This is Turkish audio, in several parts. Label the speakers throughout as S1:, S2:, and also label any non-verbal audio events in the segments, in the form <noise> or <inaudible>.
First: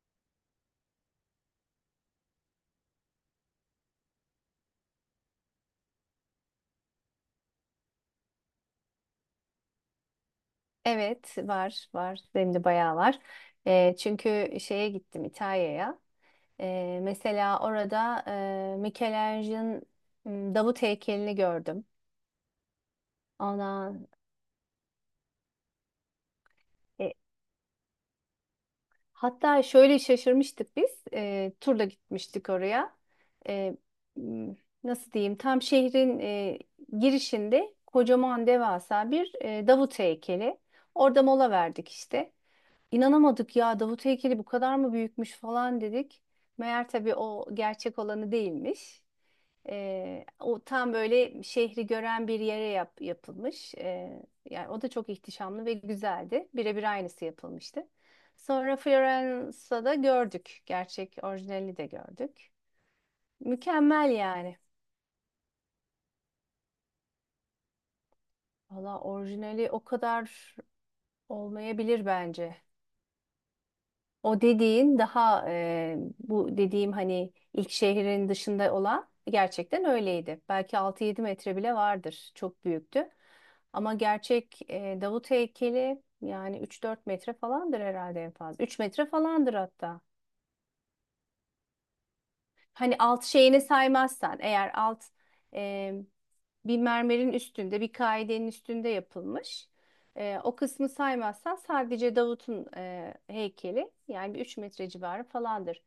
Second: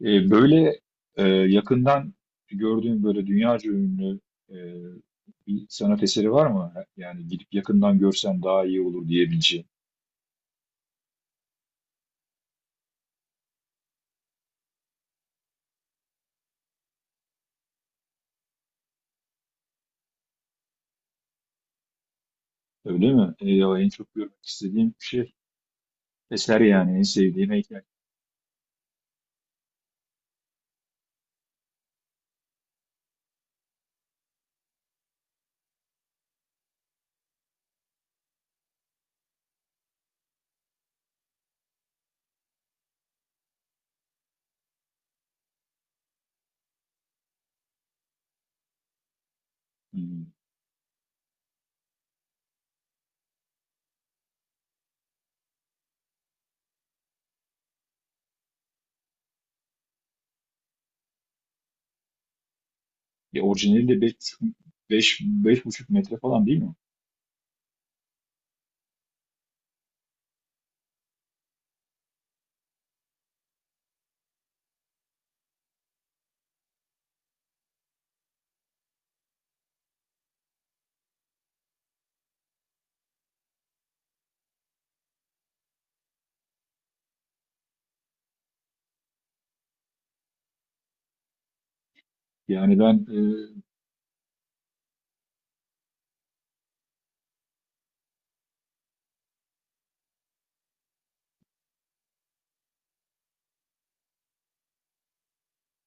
S1: Böyle Yakından gördüğün böyle dünyaca ünlü eee, bir sanat eseri var mı? Yani gidip yakından görsen daha iyi olur diyebileceğin.
S2: Evet var var benim de bayağı var. Çünkü şeye gittim İtalya'ya. Mesela orada Michelangelo'nun Davut heykelini gördüm.
S1: Öyle mi? Ya en
S2: Ona
S1: çok görmek istediğim şey eser, yani en
S2: e,
S1: sevdiğim heykel.
S2: hatta şöyle şaşırmıştık biz. Turla gitmiştik oraya. Eee, m, nasıl diyeyim? Tam şehrin girişinde kocaman devasa bir Davut heykeli. Orada mola verdik işte. İnanamadık ya Davut heykeli bu kadar mı büyükmüş falan dedik. Meğer tabii o gerçek olanı değilmiş.
S1: Hmm.
S2: O tam böyle şehri gören bir yere yapılmış. Yani o da çok ihtişamlı ve güzeldi. Birebir aynısı yapılmıştı. Sonra Florence'da da gördük. Gerçek orijinali de gördük.
S1: Ya orijinali de
S2: Mükemmel yani.
S1: beş buçuk metre falan değil mi?
S2: Valla orijinali o kadar olmayabilir bence. O dediğin daha e, bu dediğim hani ilk şehrin dışında olan gerçekten öyleydi. Belki 6-7 metre bile vardır. Çok büyüktü. Ama gerçek Davut heykeli yani 3-4 metre falandır herhalde en fazla. 3 metre falandır hatta.
S1: Yani
S2: Hani alt şeyini saymazsan eğer alt e, bir mermerin üstünde bir kaidenin üstünde yapılmış. O kısmı saymazsan sadece Davut'un heykeli yani bir 3 metre civarı falandır.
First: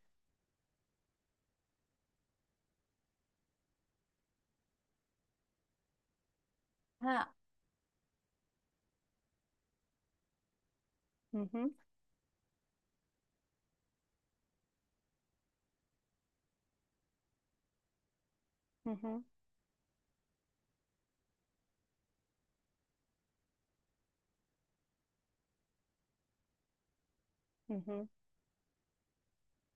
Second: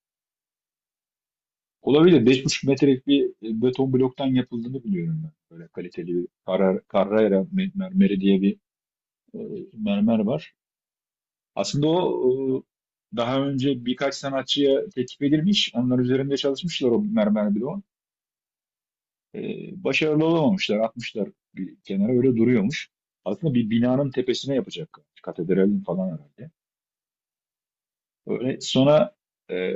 S1: olabilir, 5,5 metrelik bir beton bloktan yapıldığını biliyorum ben. Böyle kaliteli bir Carrara,
S2: Ha,
S1: Carrara me- mermeri diye bir e, mermer var.
S2: hı hı,
S1: Aslında o daha önce birkaç sanatçıya teklif edilmiş. Onlar üzerinde çalışmışlar o mermer bloğun.
S2: hı hı,
S1: E, Başarılı olamamışlar. Atmışlar bir kenara, öyle duruyormuş. Aslında bir binanın tepesine yapacak, katedralin falan herhalde.
S2: hı hı.
S1: Öyle sonra e,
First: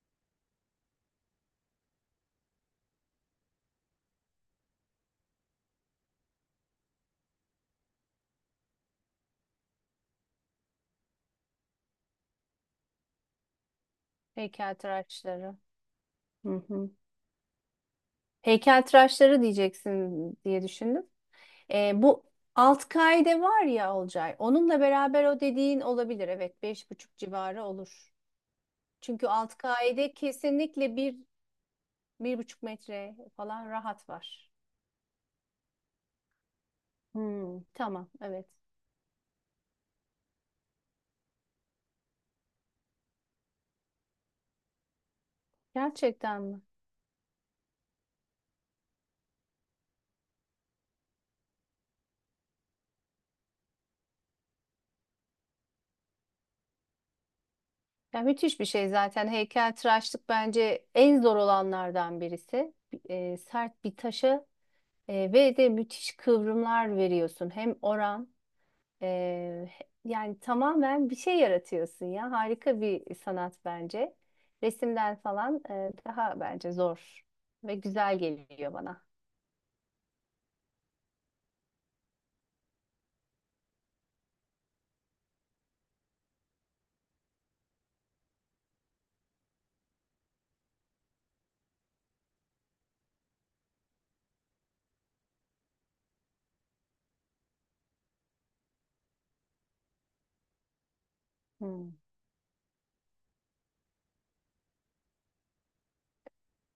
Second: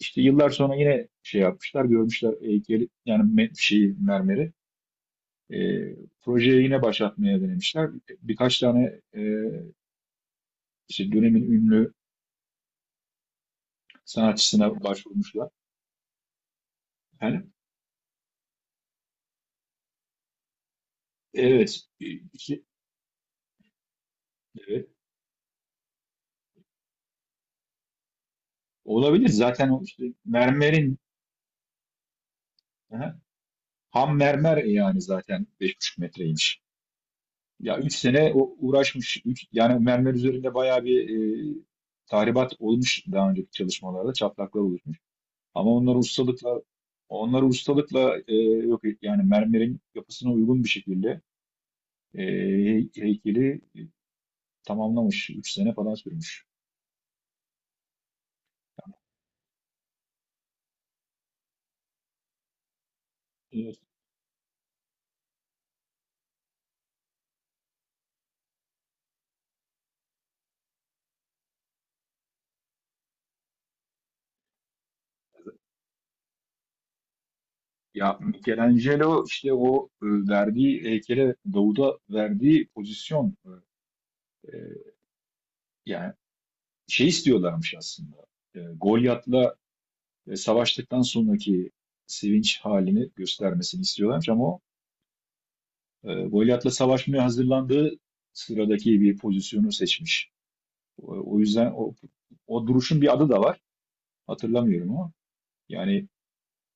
S1: işte yıllar sonra yine şey yapmışlar. Görmüşler heykeli, yani şeyi, mermeri. E, Projeyi yine başlatmaya denemişler. Birkaç tane işte dönemin ünlü sanatçısına başvurmuşlar.
S2: Heykeltıraşları. Hı hı.
S1: Yani
S2: Heykeltıraşları diyeceksin diye düşündüm.
S1: evet.
S2: Ee, bu
S1: İşte
S2: alt kaide var ya Olcay. Onunla
S1: evet.
S2: beraber o dediğin olabilir. Evet, beş buçuk civarı olur. Çünkü
S1: Olabilir,
S2: alt
S1: zaten o işte
S2: kaide kesinlikle
S1: mermerin,
S2: bir, 1,5 metre
S1: aha,
S2: falan rahat
S1: ham
S2: var.
S1: mermer, yani zaten 5,5 metreymiş.
S2: Hmm,
S1: Ya 3
S2: tamam,
S1: sene
S2: evet.
S1: o uğraşmış. Yani mermer üzerinde bayağı bir e, tahribat olmuş, daha önceki çalışmalarda çatlaklar oluşmuş. Ama onları
S2: Gerçekten
S1: ustalıkla
S2: mi?
S1: onları ustalıkla e, yok et- yani mermerin yapısına uygun bir şekilde e, heykeli tamamlamış. 3 sene falan sürmüş.
S2: Ya müthiş bir şey zaten. Heykeltıraşlık bence en zor olanlardan birisi. Sert bir taşa ve de müthiş kıvrımlar veriyorsun. E, yani tamamen bir şey yaratıyorsun ya. Harika bir sanat bence. Resimden falan daha bence zor ve
S1: Ya
S2: güzel geliyor bana.
S1: Michelangelo işte o verdiği heykele, Davud'a verdiği pozisyon, e, yani şey istiyorlarmış aslında. Golyat'la savaştıktan sonraki sevinç halini göstermesini istiyorlarmış, ama o Golyat'la savaşmaya hazırlandığı sıradaki bir pozisyonu seçmiş. O yüzden
S2: Hmm.
S1: o duruşun bir adı da var. Hatırlamıyorum ama yani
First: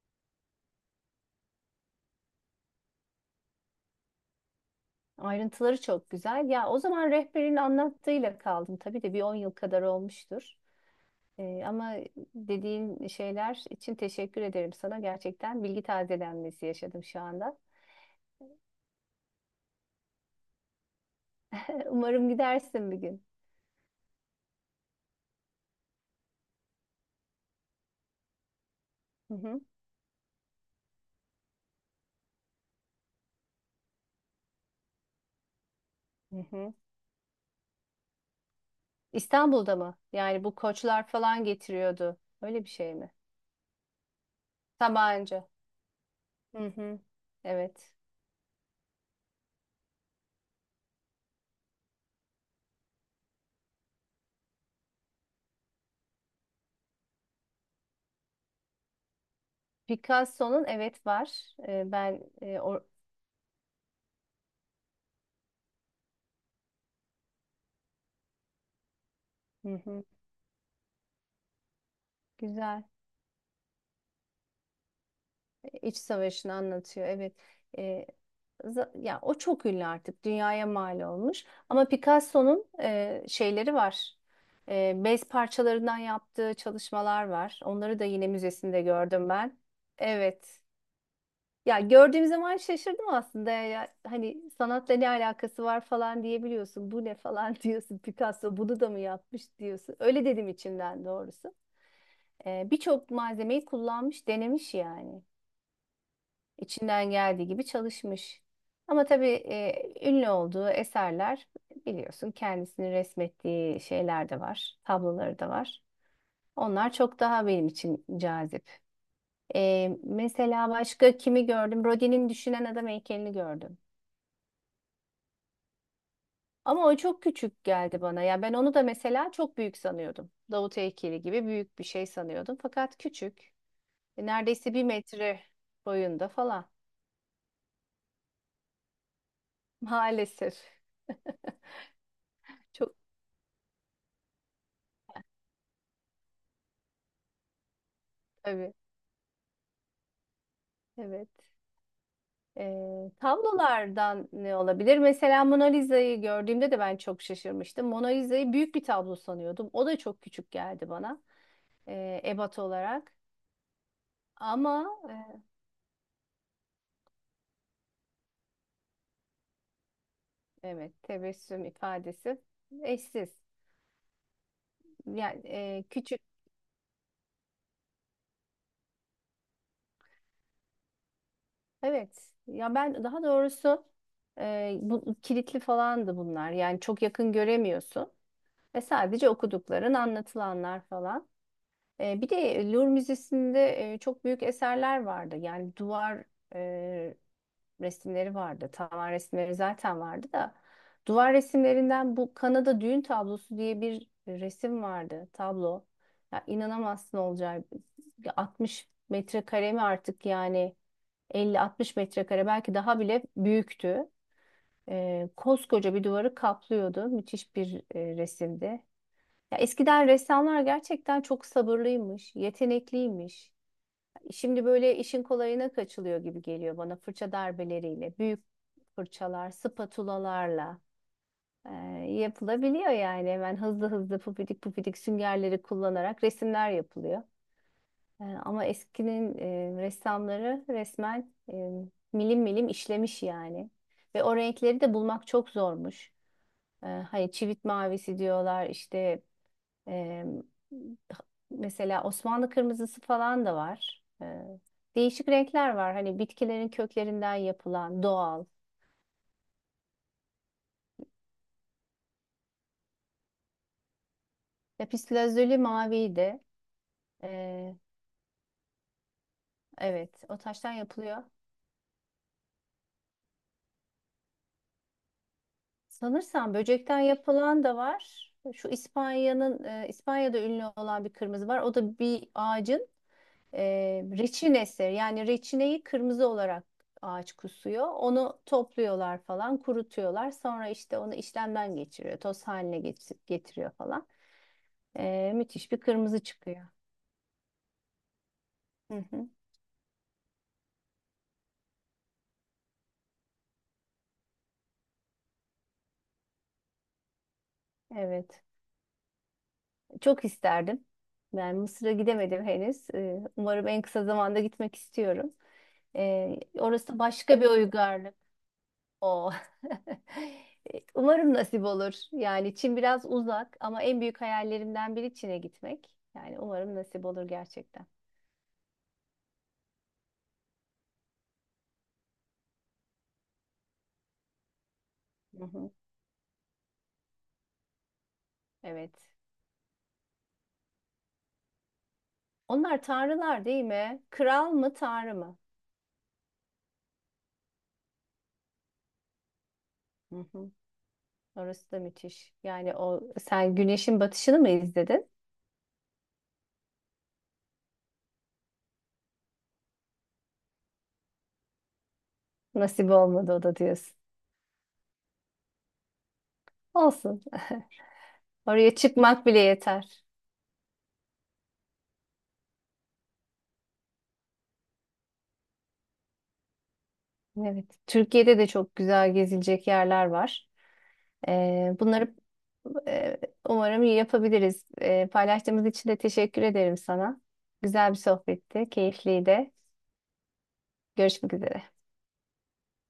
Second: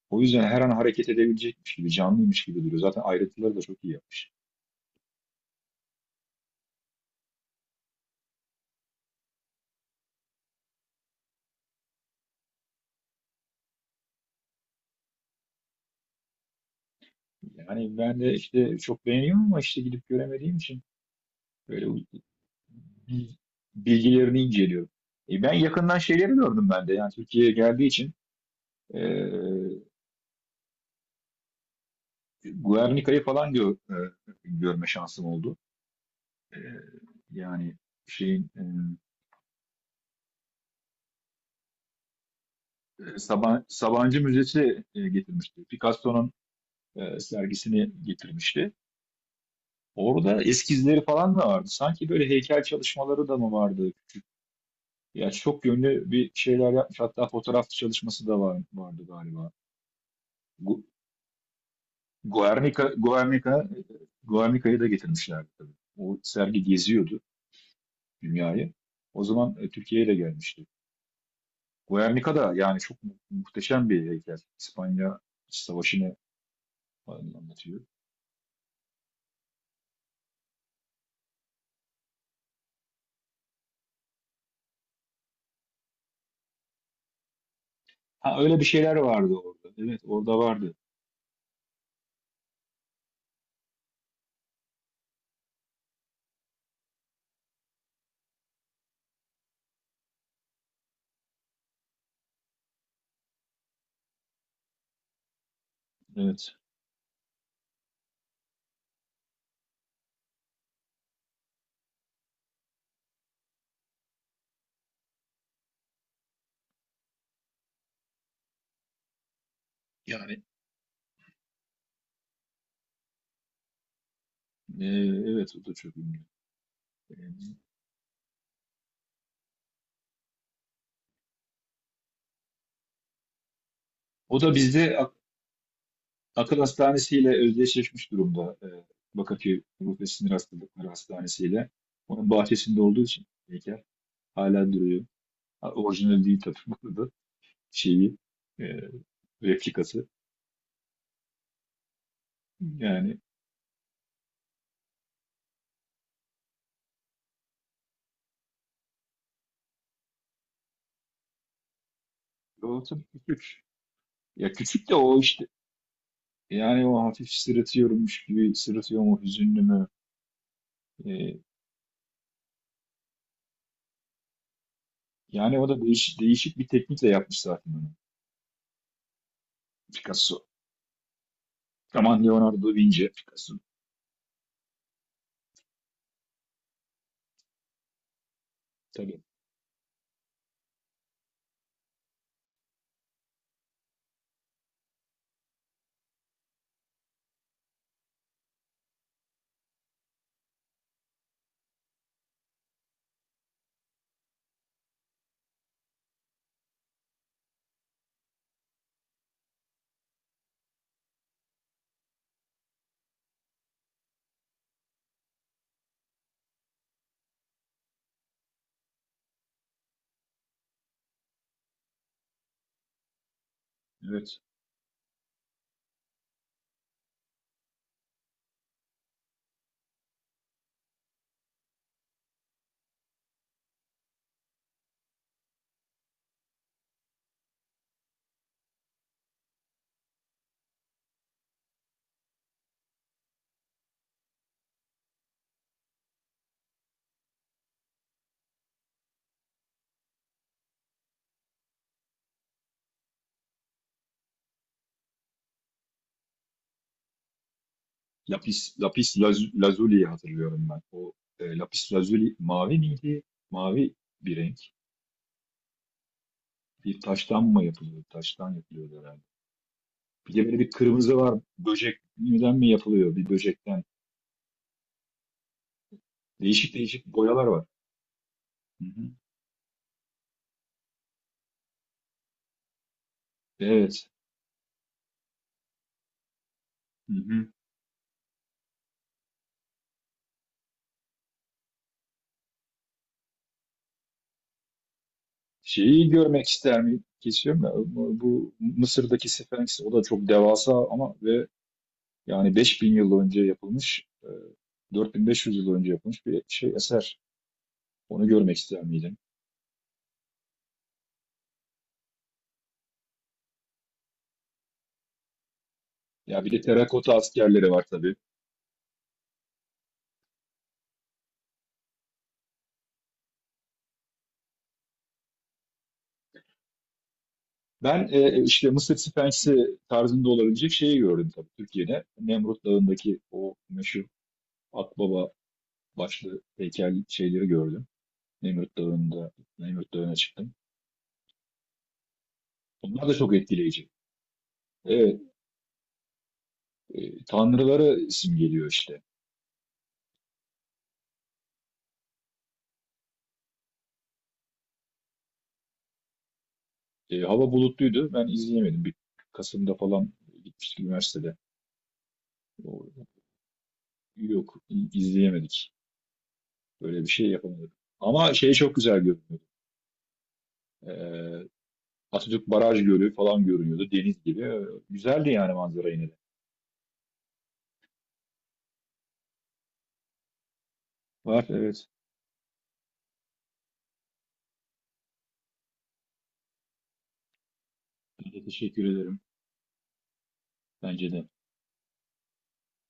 S1: o yüzden her an hareket edebilecekmiş gibi, canlıymış gibi duruyor. Zaten ayrıntıları da çok iyi yapmış.
S2: Ayrıntıları çok güzel. Ya o zaman rehberin anlattığıyla kaldım. Tabii de bir 10 yıl kadar olmuştur. Ama dediğin şeyler için teşekkür ederim sana. Gerçekten bilgi tazelenmesi yaşadım şu anda.
S1: Yani ben de işte çok beğeniyorum, ama işte gidip göremediğim için
S2: <laughs>
S1: böyle
S2: Umarım gidersin bir gün.
S1: bil- bilgilerini inceliyorum. Ben yakından şeyleri gördüm ben de. Yani Türkiye'ye geldiği için e,
S2: Hı hı.
S1: Guernica'yı falan görme şansım oldu.
S2: Hı
S1: E,
S2: hı.
S1: Yani şeyin,
S2: İstanbul'da mı? Yani bu koçlar falan getiriyordu. Öyle bir şey mi?
S1: Sabancı Müzesi
S2: Sabancı.
S1: getirmişti. Picasso'nun
S2: Hı hı. Evet.
S1: sergisini getirmişti. Orada eskizleri falan da vardı. Sanki böyle heykel çalışmaları da mı vardı? Ya çok yönlü bir şeyler yapmış. Hatta fotoğraf çalışması da var, vardı galiba.
S2: Picasso'nun
S1: Gu-
S2: evet var. Ben e, o
S1: Guernica, Guernica, Guernica'yı da getirmişlerdi tabii. O sergi geziyordu dünyayı. O zaman
S2: Hı hı.
S1: Türkiye'ye de gelmişti. Guernica da yani
S2: Güzel.
S1: çok muhteşem bir heykel. İspanya
S2: İç
S1: Savaşı'nı
S2: savaşını anlatıyor. Evet.
S1: falan anlatıyor.
S2: Ee, ya o çok ünlü artık. Dünyaya mal olmuş. Ama Picasso'nun şeyleri var. Bez parçalarından yaptığı çalışmalar var. Onları da yine
S1: Ha, öyle bir
S2: müzesinde
S1: şeyler
S2: gördüm
S1: vardı
S2: ben.
S1: orada. Evet, orada
S2: Evet.
S1: vardı.
S2: Ya gördüğüm zaman şaşırdım aslında ya. Hani sanatla ne alakası var falan diyebiliyorsun. Bu ne falan <laughs> diyorsun. Picasso bunu da mı yapmış diyorsun. Öyle dedim içimden doğrusu. Birçok malzemeyi kullanmış, denemiş yani.
S1: Evet.
S2: İçinden geldiği gibi çalışmış. Ama tabii ünlü olduğu eserler biliyorsun kendisini resmettiği şeyler de var. Tabloları da var. Onlar çok daha benim için cazip. Ee,
S1: Yani
S2: mesela başka kimi gördüm? Rodin'in Düşünen Adam heykelini gördüm.
S1: e, evet, o da çok ünlü.
S2: Ama o
S1: E,
S2: çok küçük geldi bana. Ya ben onu da mesela çok büyük sanıyordum. Davut heykeli gibi büyük bir şey sanıyordum. Fakat küçük. E,
S1: O da
S2: Neredeyse bir
S1: bizde
S2: metre boyunda
S1: Akıl
S2: falan.
S1: Hastanesi ile özdeşleşmiş durumda. Bakırköy Ruh ve Sinir
S2: Maalesef.
S1: Hastalıkları Hastanesi ile. Onun
S2: <laughs>
S1: bahçesinde
S2: Çok
S1: olduğu için heykel hala duruyor. Ha, orijinal değil tabii <laughs> bu arada. Şeyi, e,
S2: tabii.
S1: replikası.
S2: Evet. E,
S1: Yani
S2: tablolardan ne olabilir? Mesela Mona Lisa'yı gördüğümde de ben çok şaşırmıştım. Mona Lisa'yı büyük bir tablo sanıyordum. O da çok küçük geldi bana. Ebat
S1: o tabii
S2: olarak.
S1: küçük. Ya
S2: Ama
S1: küçük de o işte. Yani o hafif sırıtıyormuş gibi sırıtıyor mu, hüzünlü mü?
S2: evet
S1: E,
S2: tebessüm ifadesi eşsiz. Yani
S1: Yani o da değişik,
S2: küçük.
S1: değişik bir teknikle yapmış zaten onu. Picasso. Aman,
S2: Evet.
S1: Leonardo da
S2: Ya ben
S1: Vinci.
S2: daha
S1: Picasso.
S2: doğrusu bu kilitli falandı bunlar. Yani çok yakın göremiyorsun ve
S1: Tabii.
S2: sadece okudukların, anlatılanlar falan. Bir de Louvre Müzesi'nde çok büyük eserler vardı. Yani duvar e, resimleri vardı. Tavan resimleri zaten vardı da duvar resimlerinden bu Kanada düğün tablosu diye bir resim vardı, tablo. Ya inanamazsın Olcay. Ya 60 metrekare mi artık yani? 50-60 metrekare belki daha bile büyüktü. Koskoca bir duvarı kaplıyordu. Müthiş bir resimdi. Ya eskiden ressamlar gerçekten çok sabırlıymış, yetenekliymiş.
S1: Evet.
S2: Şimdi böyle işin kolayına kaçılıyor gibi geliyor bana fırça darbeleriyle, büyük fırçalar, spatulalarla e, yapılabiliyor yani. Hemen hızlı hızlı pufidik pufidik süngerleri kullanarak resimler yapılıyor. Ama eskinin ressamları resmen milim milim işlemiş yani. Ve o renkleri de bulmak çok zormuş. Hani çivit mavisi diyorlar işte e, mesela Osmanlı kırmızısı falan da var. Değişik renkler var. Hani bitkilerin köklerinden yapılan doğal.
S1: Lazuli'yi hatırlıyorum ben. O Lapis Lazuli mavi miydi? Mavi bir renk.
S2: Lapis lazuli maviydi.
S1: Bir
S2: E,
S1: taştan mı yapılıyor? Taştan yapılıyor herhalde.
S2: evet
S1: Bir
S2: o
S1: de böyle bir
S2: taştan
S1: kırmızı
S2: yapılıyor.
S1: var. Böcekten mi yapılıyor? Bir böcekten.
S2: Sanırsam
S1: Değişik
S2: böcekten
S1: değişik boyalar
S2: yapılan
S1: var.
S2: da var. Şu
S1: Hı hı.
S2: İspanya'da ünlü olan bir kırmızı var. O da bir ağacın e,
S1: Evet.
S2: reçinesi. Yani reçineyi kırmızı olarak
S1: Hı
S2: ağaç
S1: hı.
S2: kusuyor. Onu topluyorlar falan, kurutuyorlar. Sonra işte onu işlemden geçiriyor, toz haline getiriyor falan. Müthiş bir
S1: Şeyi
S2: kırmızı
S1: görmek
S2: çıkıyor.
S1: ister miyim? Kesiyorum ya. Bu
S2: Hı
S1: Mısır'daki
S2: hı,
S1: Sphinx, o da çok devasa, ama ve yani 5 bin yıl önce yapılmış, 4500 yıl önce yapılmış bir şey, eser. Onu
S2: evet.
S1: görmek ister miydin?
S2: Çok isterdim. Yani Mısır'a gidemedim henüz. Umarım en kısa zamanda gitmek istiyorum. E,
S1: Ya bir de
S2: orası
S1: terakota
S2: başka bir
S1: askerleri var tabii.
S2: uygarlık. O. <laughs> Umarım nasip olur. Yani Çin biraz uzak ama en büyük hayallerimden biri Çin'e gitmek. Yani umarım nasip olur gerçekten.
S1: Ben işte Mısır Sphinx'i tarzında olabilecek şeyi gördüm tabii Türkiye'de. Nemrut Dağı'ndaki o meşhur Akbaba
S2: Hı hı.
S1: başlı heykel şeyleri gördüm. Nemrut
S2: Evet.
S1: Dağı'nda, Nemrut Dağı'na çıktım.
S2: Onlar
S1: Onlar da çok
S2: tanrılar değil
S1: etkileyici.
S2: mi? Kral mı, tanrı
S1: Evet,
S2: mı?
S1: tanrılara simgeliyor işte.
S2: Hı hı. Orası da müthiş. Yani o sen güneşin batışını mı izledin?
S1: Hava bulutluydu. Ben izleyemedim. Bir Kasım'da falan gitmiştik üniversitede.
S2: Nasip
S1: O-
S2: olmadı o da diyorsun.
S1: Yok, izleyemedik. Böyle bir
S2: Olsun.
S1: şey yapamadık. Ama
S2: <laughs>
S1: şey çok
S2: Oraya
S1: güzel
S2: çıkmak bile
S1: görünüyordu.
S2: yeter.
S1: E, Atatürk Baraj Gölü falan görünüyordu. Deniz gibi. Güzeldi yani manzara yine de.
S2: Evet. Türkiye'de de çok güzel gezilecek yerler var.
S1: Var,
S2: Ee,
S1: evet.
S2: bunları e, umarım iyi yapabiliriz. Paylaştığımız için de teşekkür ederim sana. Güzel bir
S1: Ben de
S2: sohbetti,
S1: teşekkür ederim.
S2: keyifliydi.
S1: Bence de.
S2: Görüşmek üzere.